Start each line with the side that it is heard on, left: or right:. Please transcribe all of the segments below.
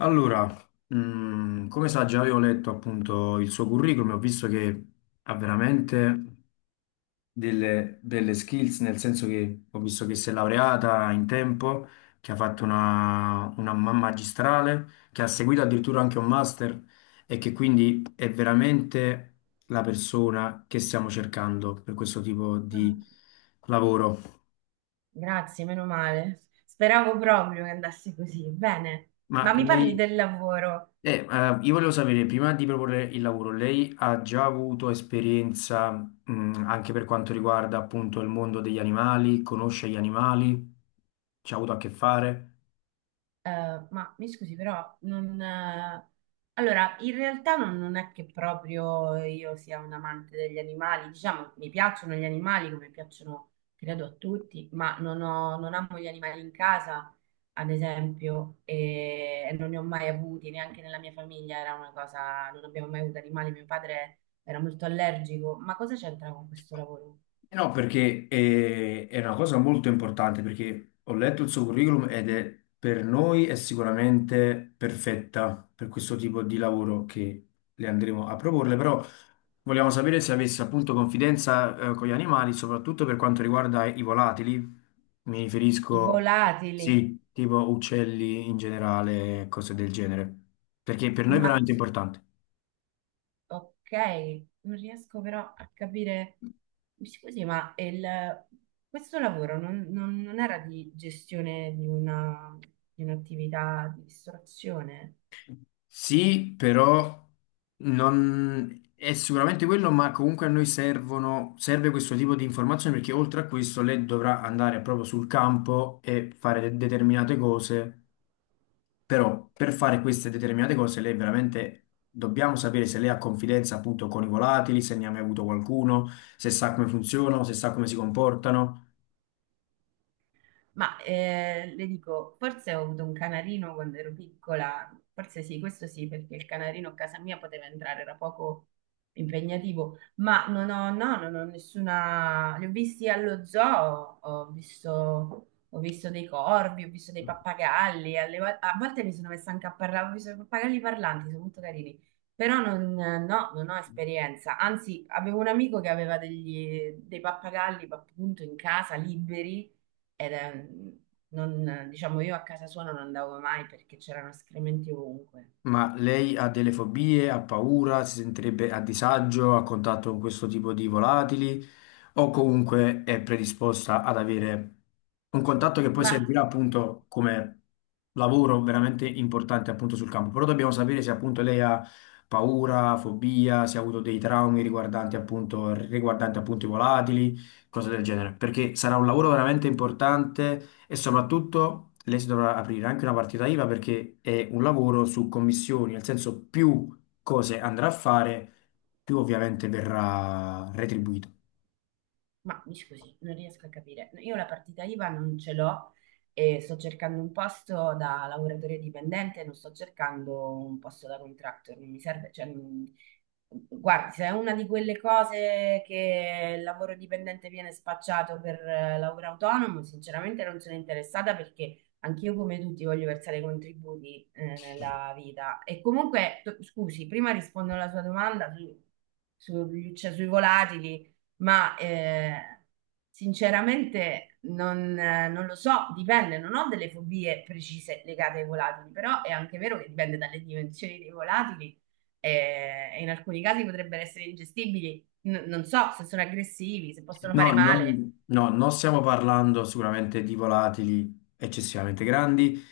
left: Allora, come sa, già avevo letto appunto il suo curriculum e ho visto che ha veramente delle belle skills, nel senso che ho visto che si è laureata in tempo, che ha fatto una magistrale, che ha seguito addirittura anche un master e che quindi è veramente la persona che stiamo cercando per questo tipo di
right: Ah,
left: lavoro.
right: grazie, meno male. Speravo proprio che andasse così. Bene,
left: Ma
right: ma mi parli
left: lei.
right: del lavoro?
left: Io volevo sapere, prima di proporre il lavoro, lei ha già avuto esperienza, anche per quanto riguarda appunto il mondo degli animali, conosce gli animali, ci ha avuto a che fare?
right: Ma mi scusi, però non... allora, in realtà non è che proprio io sia un amante degli animali, diciamo, mi piacciono gli animali come piacciono, credo, a tutti, ma non amo gli animali in casa, ad esempio, e non ne ho mai avuti, neanche nella mia famiglia era una cosa, non abbiamo mai avuto animali, mio padre era molto allergico, ma cosa c'entra con questo lavoro?
left: Eh, no, perché è una cosa molto importante, perché ho letto il suo curriculum ed è per noi è sicuramente perfetta per questo tipo di lavoro che le andremo a proporle, però vogliamo sapere se avesse appunto confidenza, con gli animali, soprattutto per quanto riguarda i volatili. Mi
right: I
left: riferisco,
right: volatili.
left: sì, tipo uccelli in generale, cose del genere, perché per noi è
right: Ma
left: veramente importante.
right: ok, non riesco però a capire. Mi scusi, ma questo lavoro non era di gestione di un'attività di ristorazione?
left: Sì, però non è sicuramente quello, ma comunque a noi servono, serve questo tipo di informazioni perché oltre a questo lei dovrà andare proprio sul campo e fare determinate cose, però per fare queste determinate cose lei veramente dobbiamo sapere se lei ha confidenza appunto con i volatili, se ne ha mai avuto qualcuno, se sa come funzionano, se sa come si comportano.
right: Ma le dico, forse ho avuto un canarino quando ero piccola, forse sì, questo sì, perché il canarino a casa mia poteva entrare, era poco impegnativo, ma non ho, no, non ho nessuna... Li ho visti allo zoo, ho visto dei corvi, ho visto dei pappagalli, a volte mi sono messa anche a parlare, ho visto i pappagalli parlanti, sono molto carini, però non, no, non ho esperienza, anzi avevo un amico che aveva dei pappagalli appunto in casa, liberi, ed è- non, diciamo, io a casa sua non andavo mai perché c'erano escrementi ovunque.
left: Ma lei ha delle fobie, ha paura, si sentirebbe a disagio a contatto con questo tipo di volatili o comunque è predisposta ad avere un contatto che poi
right: Ma
left: servirà appunto come lavoro veramente importante appunto sul campo. Però dobbiamo sapere se appunto lei ha paura, fobia, se ha avuto dei traumi riguardanti appunto i volatili, cose del genere, perché sarà un lavoro veramente importante e soprattutto lei si dovrà aprire anche una partita IVA perché è un lavoro su commissioni, nel senso più cose andrà a fare, più ovviamente verrà retribuito.
right: Ma mi scusi, non riesco a capire. Io la partita IVA non ce l'ho e sto cercando un posto da lavoratore dipendente, non sto cercando un posto da contractor, non mi serve, cioè, guardi, se è una di quelle cose che il lavoro dipendente viene spacciato per lavoro autonomo, sinceramente non sono interessata perché anch'io come tutti voglio versare i contributi nella vita. E comunque, scusi, prima rispondo alla sua domanda sui volatili. Ma sinceramente non lo so, dipende, non ho delle fobie precise legate ai volatili, però è anche vero che dipende dalle dimensioni dei volatili, e in alcuni casi potrebbero essere ingestibili, non so se sono aggressivi, se possono
left: No,
right: fare male,
left: non, no, non stiamo parlando sicuramente di volatili eccessivamente grandi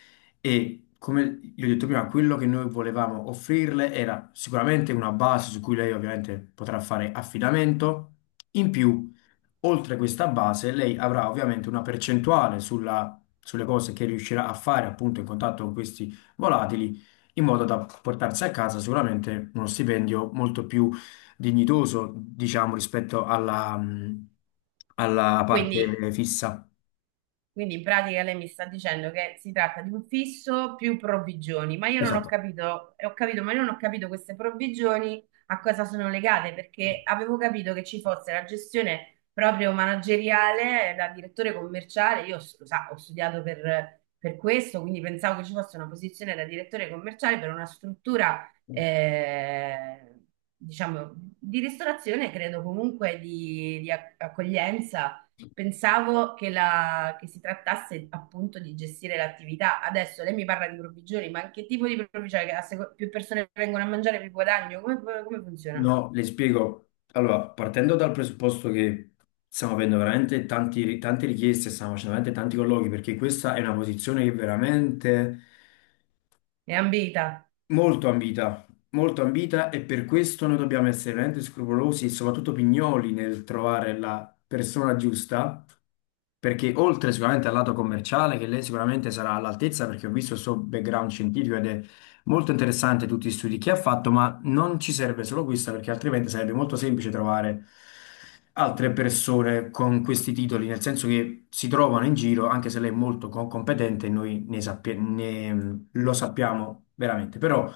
left: e come gli ho detto prima, quello che noi volevamo offrirle era sicuramente una base su cui lei ovviamente potrà fare affidamento. In più, oltre questa base, lei avrà ovviamente una percentuale sulle cose che riuscirà a fare appunto in contatto con questi volatili, in modo da portarsi a casa sicuramente uno stipendio molto più dignitoso, diciamo, rispetto alla, alla parte
right: quindi
left: fissa.
right: Quindi in pratica lei mi sta dicendo che si tratta di un fisso più provvigioni, ma io non ho
left: Esatto.
right: capito, e ho capito, ma io non ho capito queste provvigioni a cosa sono legate, perché avevo capito che ci fosse la gestione proprio manageriale da direttore commerciale, lo sa, ho studiato per questo, quindi pensavo che ci fosse una posizione da direttore commerciale per una struttura, diciamo, di ristorazione, credo comunque di accoglienza. Pensavo che si trattasse appunto di gestire l'attività. Adesso lei mi parla di provvigioni, ma che tipo di provvigioni? Che più persone vengono a mangiare, più guadagno? Come funziona?
left: No, le spiego. Allora, partendo dal presupposto che stiamo avendo veramente tante richieste, stiamo facendo veramente tanti colloqui, perché questa è una posizione che veramente.
right: È ambita.
left: Molto ambita, molto ambita e per questo noi dobbiamo essere veramente scrupolosi e soprattutto pignoli nel trovare la persona giusta, perché oltre sicuramente al lato commerciale, che lei sicuramente sarà all'altezza, perché ho visto il suo background scientifico ed è molto interessante tutti gli studi che ha fatto, ma non ci serve solo questo, perché altrimenti sarebbe molto semplice trovare altre persone con questi titoli, nel senso che si trovano in giro, anche se lei è molto competente, noi ne sappiamo lo sappiamo veramente, però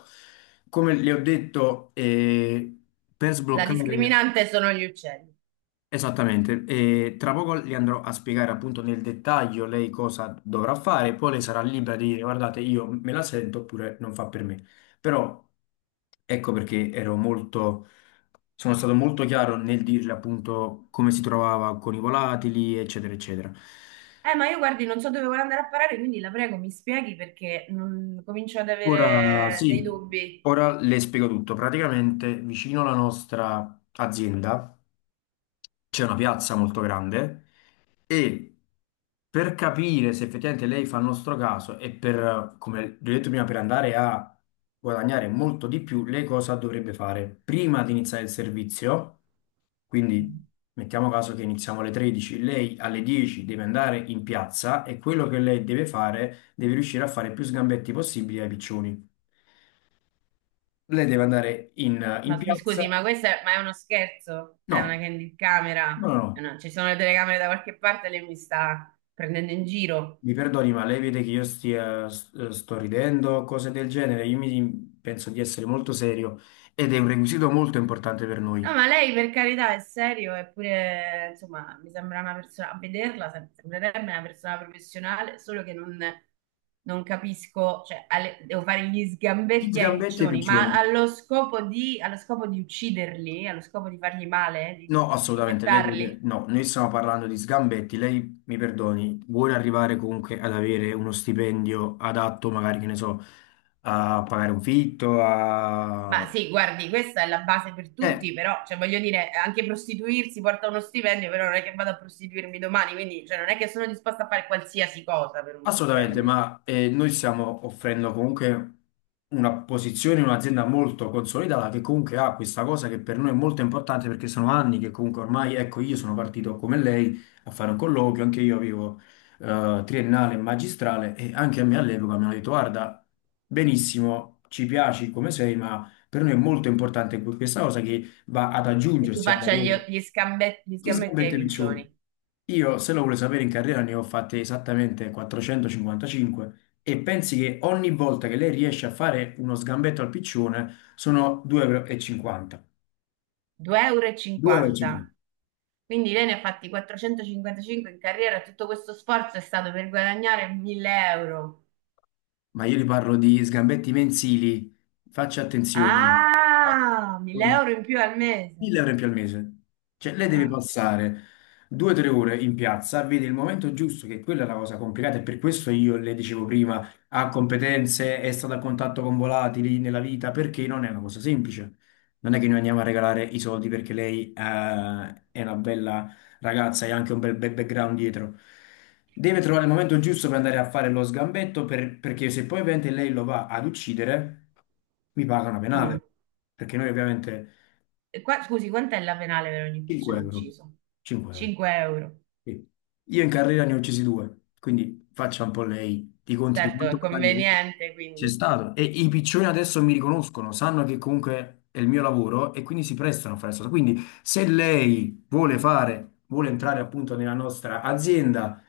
left: come le ho detto, per
right: La
left: sbloccare
right: discriminante sono gli uccelli.
left: esattamente, tra poco le andrò a spiegare appunto nel dettaglio lei cosa dovrà fare, poi lei sarà libera di dire guardate, io me la sento oppure non fa per me. Però ecco perché ero molto, sono stato molto chiaro nel dirle appunto come si trovava con i volatili, eccetera, eccetera.
right: Ma io guardi, non so dove vuole andare a parare, quindi la prego, mi spieghi perché comincio ad
left: Ora
right: avere dei
left: sì,
right: dubbi.
left: ora le spiego tutto. Praticamente vicino alla nostra azienda c'è una piazza molto grande e per capire se effettivamente lei fa il nostro caso e per, come vi ho detto prima, per andare a guadagnare molto di più, lei cosa dovrebbe fare? Prima di iniziare il servizio, quindi mettiamo caso che iniziamo alle 13, lei alle 10 deve andare in piazza e quello che lei deve fare deve riuscire a fare più sgambetti possibili ai piccioni. Lei deve andare in. No.
right: Ma mi scusi,
left: Piazza.
right: ma questo è, ma è uno scherzo?
left: No,
right: È una candy camera?
left: no, no,
right: Eh
left: no,
right: no, ci sono le telecamere da qualche parte, lei mi sta prendendo in giro.
left: mi perdoni, ma lei vede che io stia, sto ridendo, cose del genere. Io mi, penso di essere molto serio ed è un requisito molto importante per
right: No, ma
left: noi.
right: lei per carità è serio, eppure, insomma, mi sembra una persona, a vederla sembrerebbe una persona professionale, solo che non, non capisco, cioè, devo fare gli
left: Gli
right: sgambetti ai
left: sgambetti e i
right: piccioni, ma
left: piccioni.
right: allo scopo di ucciderli, allo scopo di fargli male, di,
left: No,
right: di
left: assolutamente, lei deve...
right: fettarli.
left: No, noi stiamo parlando di sgambetti. Lei, mi perdoni, vuole arrivare comunque ad avere uno stipendio adatto, magari, che ne so, a pagare un fitto,
right: Ma
left: a...
right: sì, guardi, questa è la base per
left: Eh,
right: tutti, però, cioè, voglio dire, anche prostituirsi porta uno stipendio, però non è che vado a prostituirmi domani, quindi, cioè, non è che sono disposta a fare qualsiasi cosa per uno
left: Assolutamente,
right: stipendio.
left: ma noi stiamo offrendo comunque una posizione, un'azienda molto consolidata che comunque ha questa cosa che per noi è molto importante perché sono anni che comunque ormai, ecco, io sono partito come lei a fare un colloquio, anche io avevo triennale e magistrale e anche a me all'epoca mi hanno detto guarda, benissimo, ci piaci come sei, ma per noi è molto importante questa cosa che va ad
right: Che tu
left: aggiungersi al
right: faccia gli,
left: lavoro.
right: gli scambe- gli
left: Gli
right: sgambetti ai
left: sgambetti piccioni.
right: piccioni.
left: Io, se lo vuole sapere, in carriera ne ho fatte esattamente 455 e pensi che ogni volta che lei riesce a fare uno sgambetto al piccione sono 2,50
right: 2,50
left: euro.
right: euro. e
left: 2,50.
right: cinquanta. Quindi lei ne ha fatti 455 in carriera, e tutto questo sforzo è stato per guadagnare 1000 euro.
left: Ma io le parlo di sgambetti mensili, faccia attenzione. Faccia
right: Ah, 1000
left: attenzione.
right: euro in più al mese.
left: 1000 euro in più al mese. Cioè, lei deve
right: Ah,
left: passare 2 o 3 ore in piazza, vede il momento giusto, che quella è la cosa complicata, e per questo io le dicevo prima, ha competenze, è stata a contatto con volatili nella vita, perché non è una cosa semplice. Non è che noi andiamo a regalare i soldi perché lei, è una bella ragazza e ha anche un bel bel background dietro. Deve trovare il momento giusto per andare a fare lo sgambetto, perché se poi ovviamente lei lo va ad uccidere, mi paga una
right: mm.
left: penale. Perché noi ovviamente
right: E qua, scusi, quant'è la penale per ogni
left: 5
right: piccione
left: euro.
right: ucciso?
left: 5 euro.
right: 5 euro.
left: Sì. Io in carriera ne ho uccisi due, quindi faccia un po' lei di conti di
right: Certo,
left: quanto
right: è
left: guadagno comunque
right: conveniente,
left: c'è
right: quindi.
left: stato. E i piccioni adesso mi riconoscono, sanno che comunque è il mio lavoro e quindi si prestano a fare questo. Quindi se lei vuole fare, vuole entrare appunto nella nostra azienda,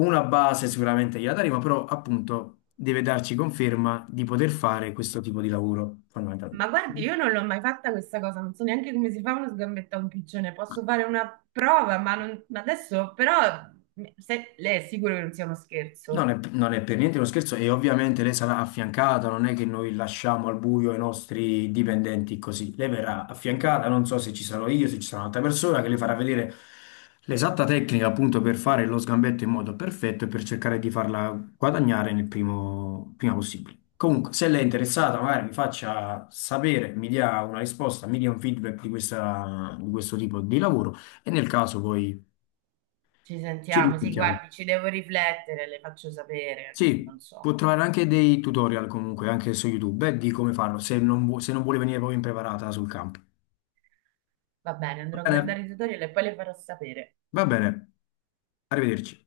left: una base sicuramente gliela daremo, però appunto deve darci conferma di poter fare questo tipo di lavoro
right: Ma
left: fondamentalmente.
right: guardi, io non l'ho mai fatta questa cosa, non so neanche come si fa uno sgambetto a un piccione. Posso fare una prova, ma adesso però lei è sicuro che non sia uno
left: Non
right: scherzo?
left: è, non è per niente uno scherzo e ovviamente lei sarà affiancata, non è che noi lasciamo al buio i nostri dipendenti così. Lei verrà affiancata, non so se ci sarò io, se ci sarà un'altra persona che le farà vedere l'esatta tecnica appunto per fare lo sgambetto in modo perfetto e per cercare di farla guadagnare prima possibile. Comunque, se lei è interessata, magari mi faccia sapere, mi dia una risposta, mi dia un feedback di di questo tipo di lavoro e nel caso poi
right: Ci
left: ci
right: sentiamo, sì,
left: risentiamo.
right: guardi, ci devo riflettere, le faccio sapere,
left: Sì,
right: non
left: può
right: so.
left: trovare anche dei tutorial comunque, anche su YouTube, di come farlo, se non, se non vuole venire proprio impreparata sul campo.
right: Va bene, andrò a
left: Va bene,
right: guardare i tutorial e poi le farò sapere.
left: va bene, arrivederci.